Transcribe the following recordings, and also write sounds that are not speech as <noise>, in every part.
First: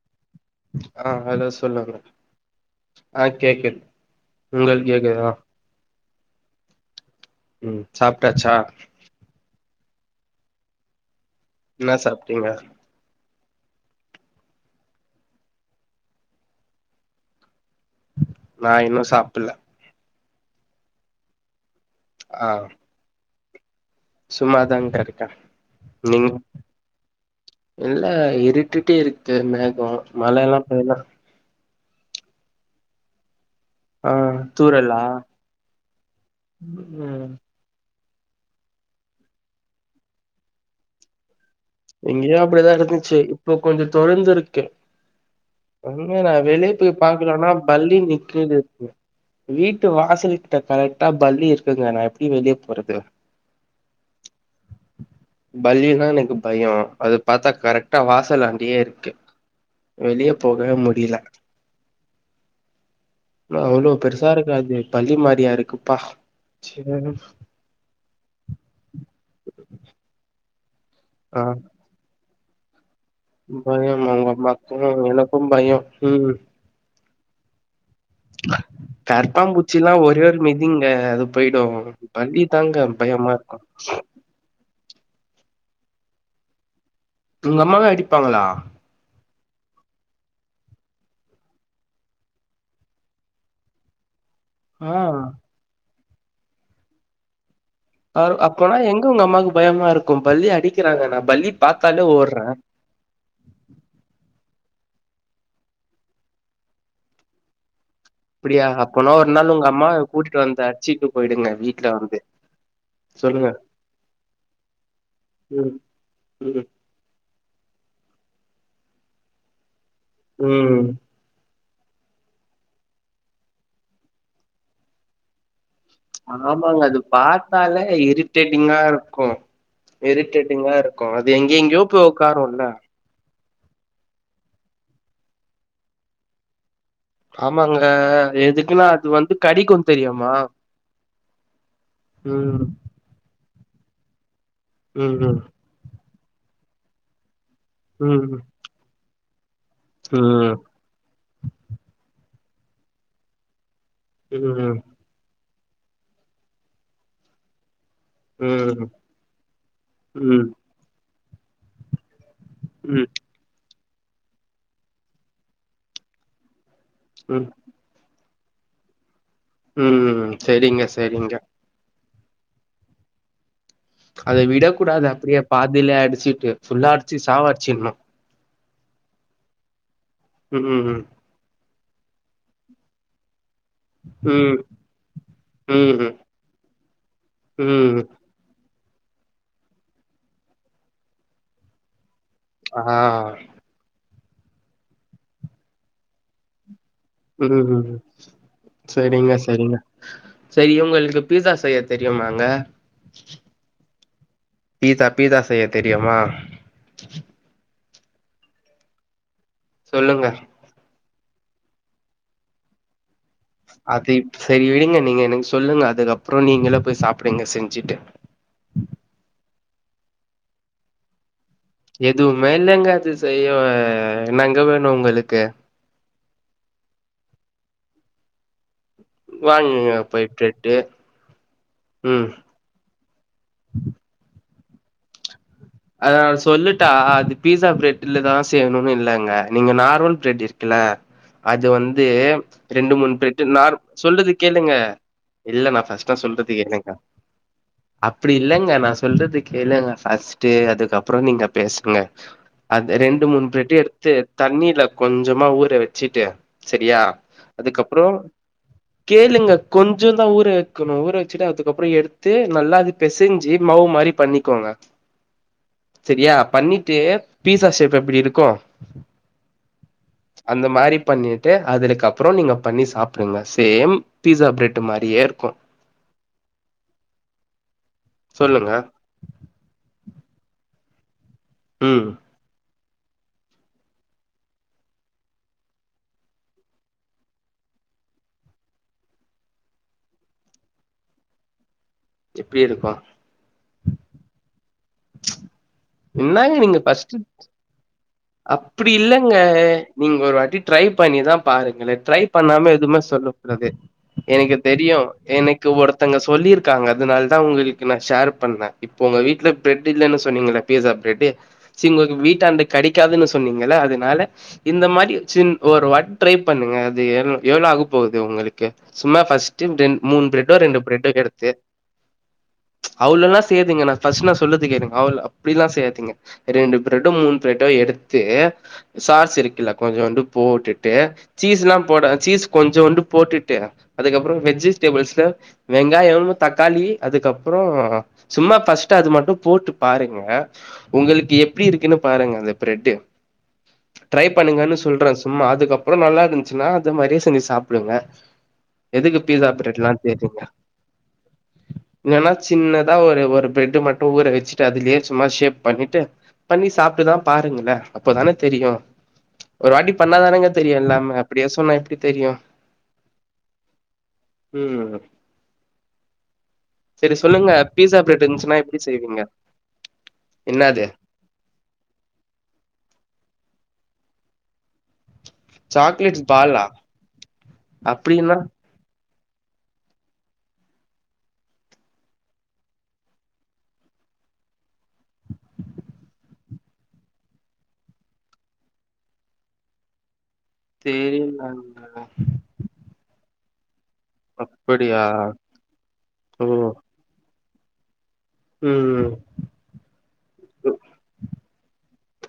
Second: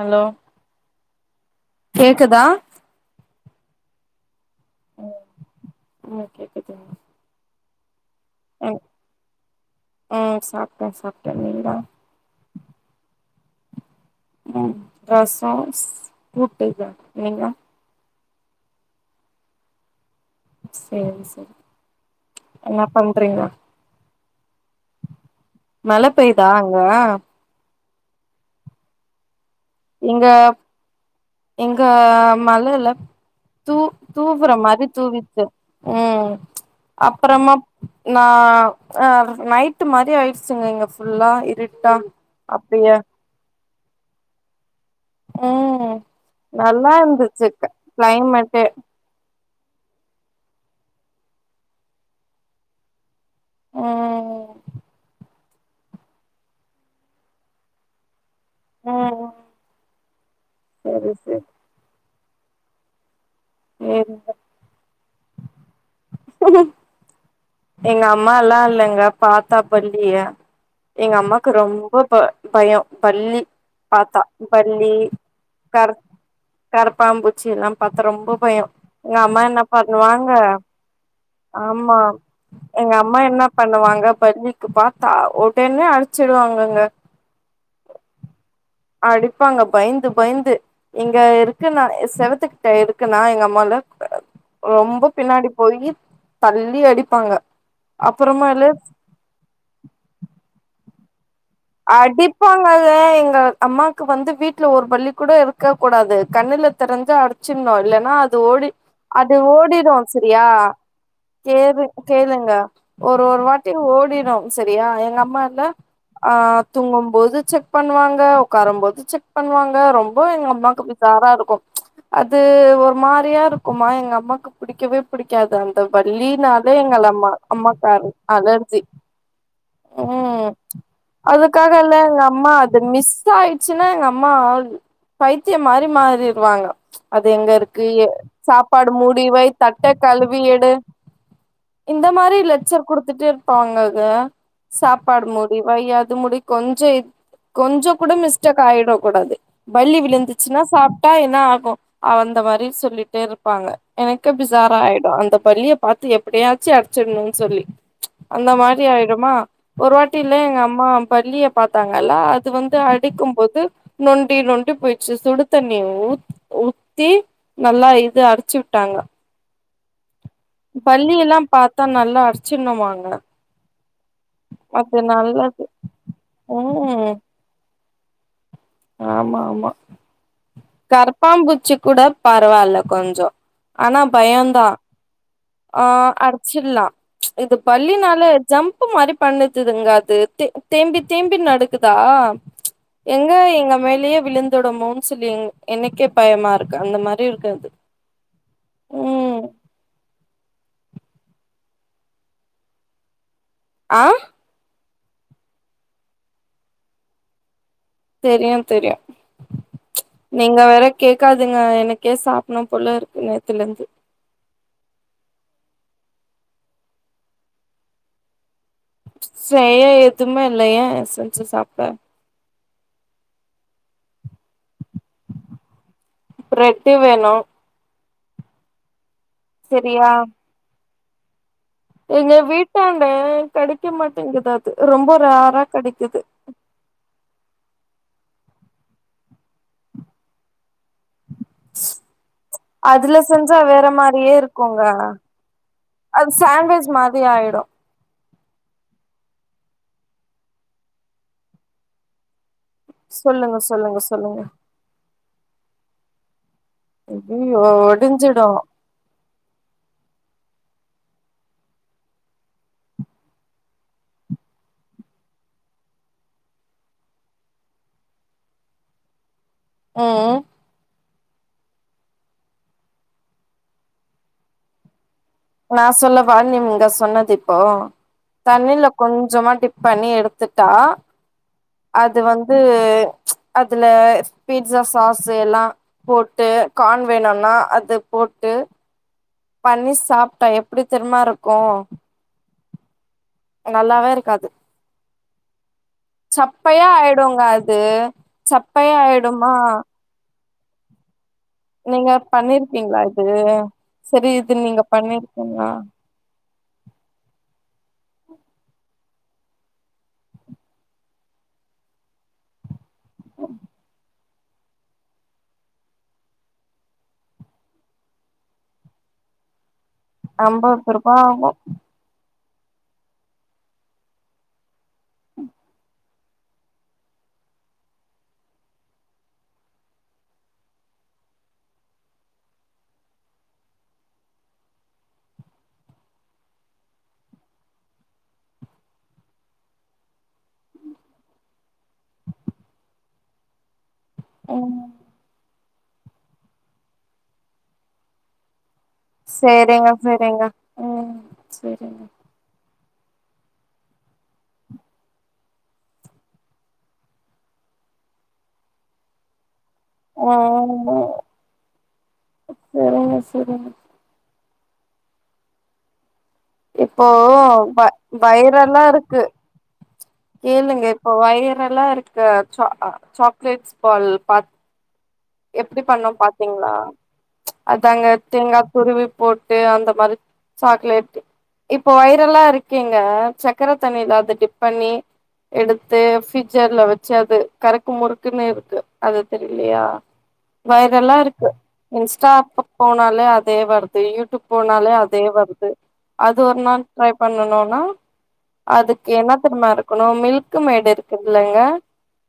Hello ஆ hello சொல்லுங்க கேக்குதா ஆ கேக்குது உங்களுக்கு கேக்குதா ம் ம் கேக்குதுங்க ம் சாப்ட்டாச்சா ம் ம் சாப்ட்ட சாப்ட்ட நீங்க என்ன சாப்பிட்டீங்க ம் ரசொ கூட்டு நீங்க நா இன்னு சாப்பில்ல சேரி சேரி உங்க அப்பா <unintelligible> சும்மாதாங்கருக்க மழ பெயுதா அங்க இல்ல இருட்டுட்டே இருக்கு மேகொ இங்க மழ எல்லாம் பேயல இங்க மழல்ல தூ ஆ தூவுற மாரி தூரலா தூவிச்சு ம் ம் அப்பறமா நா அ நைட்டு மாரி ஆயிடுச்சுங்க இங்க ஃபுல்லா இருட் இங்கேயு அப்டிதா இருந்துச்சு இப்போ கொஞ்சோ தொறந்துருக்கு ம் ஒன்னு நா வெளிய நல்லா போய் இருந்துச்சு பாக்கலானா க பல்லி நிக்குது கிளைமேட்டே வீட்டு வாசல்ட்ட கரெக்டா பல்லி இருக்குங்க நா எப்டி வெளியே போறது ஓ பல்லி னா எனக்கு பயொ அது பாத்தா கரெக்டா வாசலாண்டயே இருக்கு ம் வெளிய போகவே சரி முடியில சரி அவ்ளோ பெருசாருக்கு அது பல்லி மாரியா இருக்குப்பா அ <unintelligible> எங்க அம்மால்லா இல்லங்க பாத்தா பல்லிய எங்க ஆ அம்மாக்கு ரொம்ப ப பயொ பல்லி பயம் பாத்தா அவங்க அம்மாக்கு பல்லி எனக்கு பயோ கரப் ம் கரப்பாம்பூச்சி எல்லாம் பாத்தா ரொம்ப பயொ எங்க அம்மா என்ன பண்ணுவாங்க ஏ அது பேயிடு ஆமா பள்ளி தாங்க எங்க அம்மா பயமா என்ன இருக்கூ பண்ணுவாங்க பல்லிக்கு பாத்தா ஒடனே அடிச்சிருவாங்கங்க உங்க அம்மாவே அடிப்பாங்களா அடிப்பாங்க பயந்து பயந்து இங்க இருக்குன்னா செவத்து கிட்ட இருக்குன்னா எங்க அம்மால ஆ ரொம்ப பின்னாடி போயி தள்ளி அடிப்பாங்க அப்புறமேலு அப்போனா எங்க உங்க அம்மாக்கு பயமா இருக்கும் பல்லி அடிக்கிறாங்க நா பல்லி பாத்தாலே ஓடுறே அடிப்பாங்க அ து எங்க அம்மாக்கு வந்து வீட்ல ஒரு பல்லி கூட இருக்கக் கூடாது கண்ணுல தெரிஞ்சா அடிச்சிட்னு இல்லன்னா அ அது அப்டியா ஓடி அப்போனா ஒரு அது நாள் உங்க ஓடிடு அம்மாவ கூட்டிட்டு செரியா வந்து அடிச்சிட்டு போயிடுங்க கேது வீட்ல வந்து கேளுங்க ஒரு ஒரு சொல்லுங்க வாட்டி ஓடிடு செரியா எங்க அம்மால்ல ம் ஆ ம் தூங்கும் போது செக் பண்ணுவாங்க உக்காரும் போது செக் பண்ணுவாங்க ரொம் ப எங்க அம்மாக்கு ம் விதாரா இருக்கு அது ஒரு மாரியா இருக்குமா எங்க அம்மாக்கு புடிக்கவே பிடிக்காது அ ந்த பல்லினாலே ஆமாங்க. அது எங்கள் அம்மா பாத்தாலே அம்மாக்கார இரிட்டேட்டிங்கா அலர்ஜி இருக்கும். இரிட்டேட்டிங்கா இரு அதுக்காகல்ல எங்க அம்மா அது மிஸ் ஆயிச்சுன்னா எங்க அம்மா பைத்திய மாறி மாறிர்வாங்க அது எங்க ஆமாங்க. இருக்கு எதுக்குன்னா சாப்பாடு அது வந்து மூடிவை தட்ட கடிக்கும் தெரியுமா? கழுவி எடு இந்த மாரி ம். லட்சர் குடுத்துட்டே இருப்பாங்க அத சாப்பாடு ம். மூடிவை அது முடி கொஞ்ச கொஞ்ச கூட ம். மிஸ்டேக் ஆயிட கூடாது பல்லி ம். விழுந்துச்சுன்னா சாப் ட்டா என்ன ஆகு அந்த மாரி சொல்லிட்டே இருப்பாங்க எனக்கு ம். பிசாராயிடு அந்த பல்லிய பாத்து எப்படியாச்சு அடிச்சிட்னுனு சொல்லி ம். அந்த மாரி ம். ஆயடுமா ஒரு வாட்டி இல்ல ம். எங்க அம்மா பல்லிய பாத்தாங்கல்லா அது வந்து ம். அடிக்கும்போது நொண்டி நொண்டி போயிச்சு சுடு தண்ணி ஊத் ஊத்தி ஆ நல்லா இது அடிச்சு விட்டாங்க ம் சேரி பல்லி எல்லா பாத்தா நல்லா அடிச்சினுமாங்க அத விடக்கூடாது அப்டியே பாதிலே அடிச்சிட்டு ஃபுல்லா ம் அடிச்சு சாவடிச்சுட்னு ஆமா ஆமா ம் ஹு ம் பாம்புச்சி கூட பரவால்ல கொஞ்சோ ஆனா பயோந்தா ஆ ம். அடிச்சிட்லா இது ம். பல்லினால ஜம்ப்பு மாரி பண்ணதுதுங்க அது தே தேம்பி தேம்பி நடக்குதா ஆ. எங்க எங்க மேலயே விழுந்துடுமோனு சொல்லி எனக்கே பயமா இருக்கு அந்த மாரி இருக்கு அது ம்ம் செரிங்க ம் சரிங்க செரி இவுங்களுக்கு பீஸா செய்ய தெரியுமாங்க ஆ பீஸா பீஸா செய்ய தெரியுமா தெரியு தெரியு சொல்லுங்க நீங்க வேற கேக்காதுங்க எனக்கே சாப்பனு போல இருக்கு நேத்துலந்து அது இப் செரி விடுங்க நீங்க எனக்கு சொல்லுங்க அதுக்கப்புற நீங்களே போய் சாப்பிடுங்க போய் செஞ்சுட்டு செய்ய எதுமே இல்லையா செஞ்சு சாப்ட எதுமே இல்லங்க அது செய்ய என்னங்க வேணு உங்களுக்கு ப்ரெட்டு வேணு வாங்கங்க செரியா போய்ட்டுட்டு எங்க வீட்டாண்ட கெடைக்க மாட்டேங்குது அது ரொம்ப ரரா அதத சொல்லிட் டா அது பீஸா பிரெட்லதா செய்யணுனு இல்லங்க நீங்க நார்மல் பிரெட் இருக்குல அது வந்து ரெண்டு மூணு அதுல பிரெட்டு செஞ்சா நார் வேற மாரியே சொல்றத கேளுங்க இருக்குங்க இல்ல நா ஃபஸ்டா அது சொல்றத சாண்ட்விச் ஏளுங்க மாரி ஆயிடு அப்டி இல்லேங்க நா சொல்றது கேளுங்க ஃபஸ்ட்டு அதுக்கப்பறோ நீங்க பேசுங்க அது ரெண்டு மூணு சொல்லுங்க பிரெட் சொல்லுங்க எடுத்து சொல்லுங்க தண்ணில கொஞ்சமா ஊற வச்சுட்டு செரியா ஐயயோ அதுக்கப்றோ ஒடிஞ்சிடு கேளுங்க கொஞ்சோ தா ஊற வக்கணு ஊற வச்சுட்டு அதுக்கப்பறோ எடுத்து நல்லா அது பெசெஞ்சு மவு மாரி பண்ணிக்கோங்க செரியா பண்ணிட்டு பீஸா ஷேப் எப்டி இருக்கு ம் அந்த மாரிப் பண்ணிட்டு அதுலுக்கு அப்பறோ நீங்க பண்ணி சாப்டுங்க சேம் பீஸா பிரெட் மாரியே இருக்கு நா சொல்லவா நீங்க சொன்னது இப்போ சொல்லுங்க தண்ணில கொஞ்சமா டிப் பண்ணி எடுத்துட்டா ம் அது வந்து அதுல பீட்ஸா சாஸ்சு எல்லா போட்டு கான் வேணுனா அது போட்டு பண்ணி சாப்டா எப்டி தெரிம்மாருக்கு எப்டி இருக்கு நல்லாவே இருக்காது என்னங்க நீங்க சப்பையா ஃபஸ்ட்டு ஆயிடுங்க அது அப்டி சப்பையா இல்லங்க ஆயிடுமா நீங்க ஒரு வாட்டி ட்ரை பண்ணிதா பாருங்களே நீங்க ட்ரை பண்ணாம பண்ணிருப்பீங்களா எதுமே இது சொல்லகூடாது சரி இது எனக்கு நீங்க தெரியு பண்ணிருக்கீங்களா எனக்கு ஒடுத் தங்க சொல்லிருக்காங்க அதனால்தா உங்களுக்கு நா ஷேர் பண்ணே இப்போ ஒங்க வீட்ல பிரெட் இல்லனு சொன்னீங்கள பீசா ப்ரெட்டு சி ஒங்களுக்கு வீட்டாண்ட கெடக்காதுனு சொன்னீங்கள அதுனால இந்த மாரி சின் ஒரு வாட் ட்ரை பண்ணுங்க அது எர எவ்ளோ ஆக போகுது உங்களுக்கு சும்மா ஃபஸ்ட்டு டென் மூணு பிரெட்டோ ரெண்டு ஐம்பது பிரெட்ட ரூபா எடுத்து <inaudible> அவ்ளோல்லா செய்யாதீங்க நா ஃபஸ்ட்டு நா சொல்றது கேளுங்க அவ்ளோ அப்டில்லா செய்யாதீங்க ரெண்டு பிரெட்டு மூணு பிரெட் டோ எடுத்து சார்ஸ் இருக்குல கொஞ்சோண்டு போட்டுட்டு சீஸ் எல்லா போட சீஸ் கொஞ்சோண்டு போட்டுட்டு அதுக்கப்பறோ வெஜிஸ்டேபிள்ஸ்ல வெங்காயமு தக்காளி அதுக்கப்பறோ சும்மா ஃபஸ்ட்டு அது மட்டு போட்டு பாருங்க உங்களுக்கு எப்டி இருக்குனு பாருங்க அந்த பிரெட்டு ட்ரை பண்ணுங்கனு ம் சொல்றே சும்மா அதுக்கப் பறோ நல்லா இருந்ச்சுனா அது மாரியே செஞ்சு சாப்பிடுங்க எதுக்கு பீஸா சரிங்க பிரெட்ல்லா தேடுரீங்க சரிங்க ம் சரிங்க ஏனக் சின்னதா ஒரு ஒரு பிரெட்டு மட்டு ஊற வச்சுட்டு அதுலயே சும்மா ஷேப் பண்ணிட்டு பண்ணி சாப்டுதா பாருங்களே அப்பதான தெரியு ஒரு வாட்டி பண்ணாதானங்க தெரியு ம் எல்லாமே அப்டியே சொன்னா எப்டி தெரியு சரிங்க சரிங்க ம் இப்போ செரி சொல்லுங்க வ பீஸா பிரெட்டு இருந்ச்சுனா எப்டி வைரலா செய்வீங்க இருக்கு கேளுங்க என்னது இப்போ வைரெல்லா இருக்க சா சாக்லேட்ஸ் பால் பா எப்டி பண்ணோ சாக்லேட் பாலா பாத்தீங்களா அதாங்க அப்டின்னா தேங்கா துருவி போட்டு அந்த மாரி சாக்லேட்டு இப்போ வைரலா இருக்கேங்க சக்கர தண்ணில அத டிப் பண்ணி எடுத்து ஃப்பிஜர்ல வச்ச அது கரக்கு முறுக்குனு இருக்கு அது தெரிலியா வைரலா இருக்கு தெரியலங்க இன்ஸ்டா பக்கோ போனாலே அதே வரு யூடியூப் போனாலே அப்படியா அதே வருது அது ஓ ஒரு நாள் ட்ரை பண்ணனுனா அதுக்கு ம் என்ன தெரிமா இருக்கணு மில்க்கு மேடு இருக்குதுல்லங்க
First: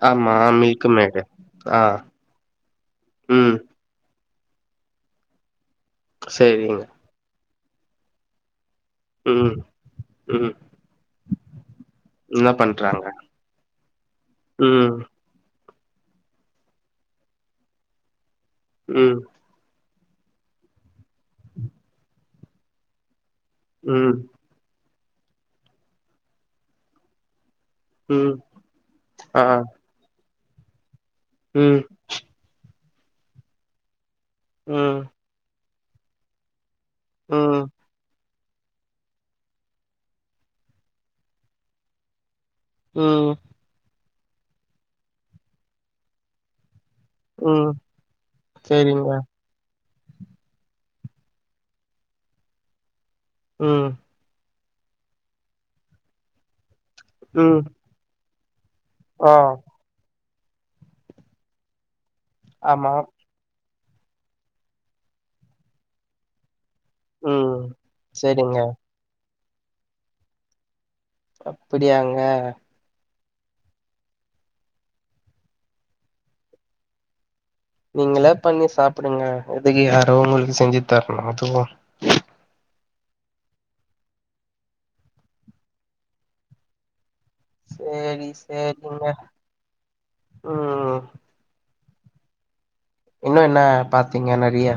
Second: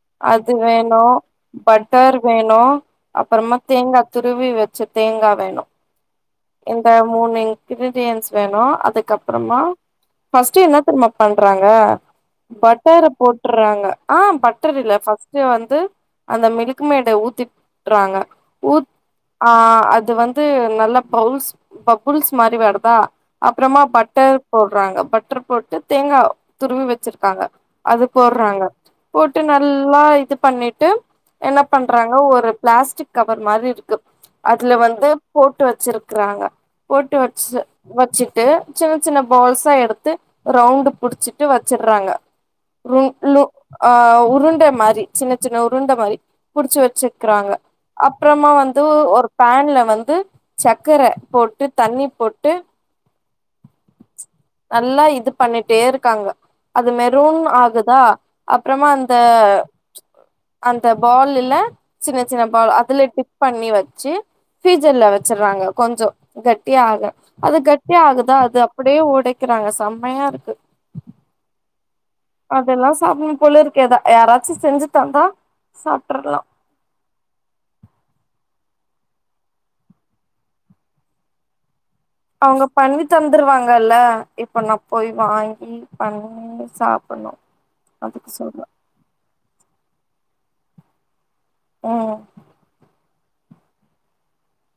ஆமா அது மில்க் வேணு மேடு ஆ பட்டர் வேணு அப்பறமா ம் தேங்கா துருவி வச்ச தேங்கா வேணு சரிங்க இந்த மூணு இன்கிரீடியன்ஸ் வேணு அதுக் ம் க்கப்பறமா ம் ஃபர்ஸ்ட் என்ன தெரிமா பண்றாங்க என்ன பட்டர பண்றாங்க போட்டுறாங்க ஆ பட்டர் இல்ல ம் ஃபர்ஸ்ட் வந்து அந்த மில்க் மேட ஊத்தி விட்டுறாங்க ஊத் ம் ஆ அது வந்து நல்ல பவுல்ஸ் பபுல்ஸ் மாரி வருதா அப்பறமா ம் பட்டர் போடுறாங்க பட்டர் போட்டு தேங்கா துருவி வச்சிருக்காங்க அது ம் போடுறாங்க போட்டு ஆ நல்லா இது பண்ணிட்டு என்ன ம் பண்றாங்க ஒரு பிளாஸ்டிக் கவர் மாரி இருக்கு அதுல ம் வந்து போட்டு வச்சிருக்றாங்க போட்டு வச்சு ம் வச்சு ட்டு சின்ன சின்ன பால்ஸா எடுத்து ரௌண்ட் புடிச்சிட்டு வச்சுடுறாங்க ரு ம் னு ஆ உருண்ட மாரி சின்ன சின்ன உருண்டை மாரி புடிச்சு வச்சு றாங்க ம் அப்பறமா வந்து சேரிங்க ஒரு பேன்ல வந்து சக்கர போட்டு தண்ணி போட்டு ம் நல்லா இது பண்ணிட்டேருக்காங்க அது மெரூன் ம் ஆகுதா அப்றமா அந் த ஆ அந்த பால் இல்ல சின்ன சின்ன பால் ஆமா அதலெட்டு பண்ணி வச்சு ஃப்ரீஜர்ல்ல வச்சர்றாங்க கொஞ்சோ கெட்டியாக அது ம் கட் ஆகுதா சேரிங்க அது அப்டியே ஒடைக்கறாங்க செம்மையாருக்கு அப்டியாங்க அப்படியெல்லா சாப்ட்னு போலருக்கு எதா யாராச்சு செஞ்சு தந்தா சாப்ட்ர்லா நீங்களா பண்ணி சாப்டுங்க எதுக்கு யாரோ உங்ளுக்கு செஞ்சு தர்னு அதுவு அவங்க பண்ணி தந்துருவாங்கல்ல இப்ப நான் போய் வாங்கி பண்ணி சாப்பிட்ணு செரி செரிங்க ம் ம் இன்னு என்னா பாத்தீங்க நெறய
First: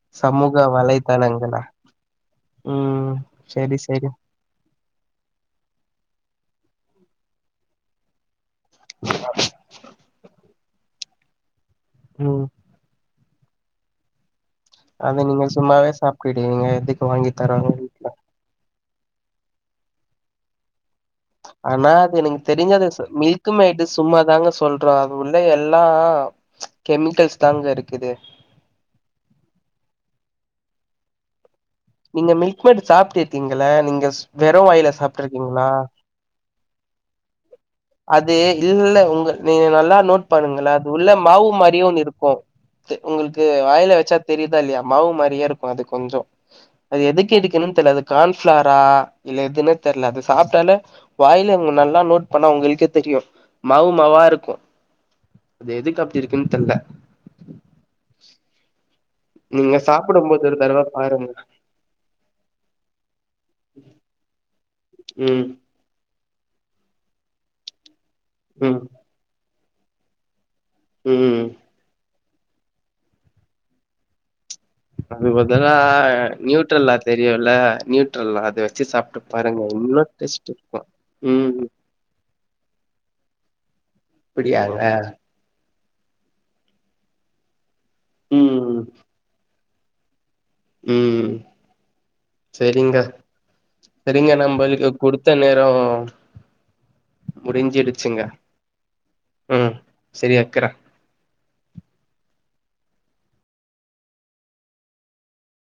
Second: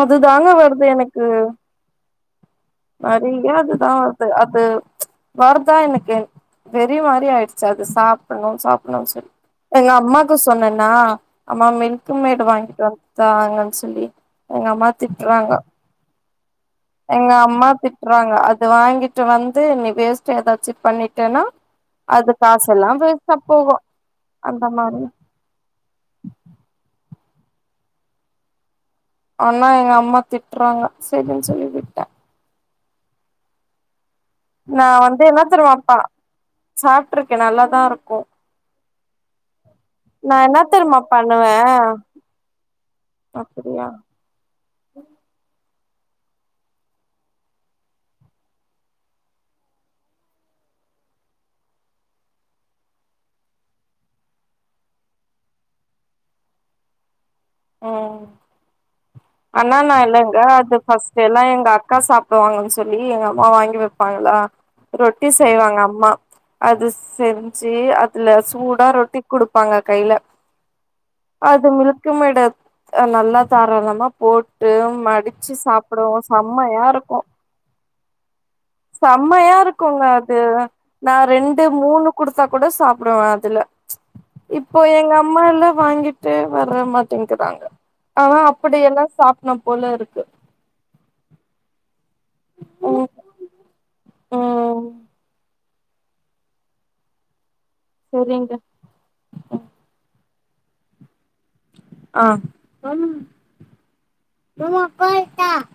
அதுதாங்க சமூக வருது வலைத்தளங்கள நெறய அதுதா அது அது வருதா எனக்கு வெறி மாரி ஆய்டுச்சு அது சாப் சாப்புட்ணுன் சொல்லி எங்க அம்மாக்கு சொன்னன்னா அம்மா மில்க் மேட் ம் வாங்கிட்டு வா தாங்கன் சொல்லி எங்க அம்மா அது நீங்க திட்றாங்க சும்மாவே சாப்ட்டுடிவீங்க எதுக்கு வாங்கி தரனு றாங்க அது வாங்கிட்டு வந்து நீ வேஸ்ட் எதாச்சு பண்ணி ஆனா அது எனக்கு தெரிஞ்சத சொல் வேஸ்டா மில்கு போகு மெய்டு சும்மாதாங்க அந்த சொல்ற மாரி அது உள் ள எல்லா கெமிக்கல்ஸ் தாங்க இருக்குது ஆனா எங்க அம்மா திட்றாங்க சரின் சொல்லி விட்ட நீங்க மில்க் மேடு சாப்ட்ருக்கீங்கள நீங்க ஸ் நா வந்து என்னாத்தருவப்பா சாப்ட்ருக்க நல்லாதாருக்கு அது இல்ல உங்க நீங்க நல்லா நோட் நா என்ன பண்ணுங்கள அது தெரியுமா உள்ள மாவு பண்ணுவே மாரியு ஒன்னு இருக்கு த்து உங்ளுக்கு அப்டியா வாய்ல வச்சா தெரிதா இல்லயா மாவு மாரியேருக்கு அது கொஞ்சோ அது எதுக்கு எடுக்கனு தெர்ல அது கான்ஃப்ளாரா இல்ல எதுனே தெர்ல அது சாப்டாலே வாய்ல இவுங்க நல்லா நோட் பண்ணா உங்கள் க்கே தெரியு மாவு மாவாருக்கு இது எதுக்கு அப்டியி ருகுனு தெர்ல ம் அண்ணா நீங்க ன்னா இல்லங்க சாப்பிடும்போது ஒரு அது தடவ ஃபர்ஸ்ட் பாருங்க டெல்லா எங்க அக்கா சாப் புவாங்கன்னு சொல்லி எங்க அம்மா வாங்கி வப்பாங்களா ரொட்டி ம் செய்வாங்க அம்மா அது செஞ்சு அதுல ம் சூடா ரொட்டி குடுப்பாங்க கைல ம் அது மில்க்கு மெய்டத் நல்லாத் தாராளமா போட் டு அது மடிச்சு பதிலா சாப்டுவோ நியூட்ரல்லா செம்மையாருக்கு தெரியுல்ல நியூட்ரல்லா அத வச்சு சாப்ட்டு பாருங்க செம்மையாருக்குங்க இன்னு அது டேஸ்ட் இருக்கு நா ம் ரெண்டு மூணு குடுத்தா கூட சாப்டுவே அதுல அப்படியாங்க இப்போ எங்க அம்மால்லா வாங்கிட்டே வர மாட் டேங்கறாங்க ஆனா ம் அப்டியெல்லா சாப்டுனு போலருக்கு ம் செரிங்க ம் செரிங்க ம் நம்பள்கு குடுத்த நே ரோ முடிஞ்சிரு ச்சுங்க சரிங்க ம் சரி வெக்கிரே ஆ அம் <unintelligible>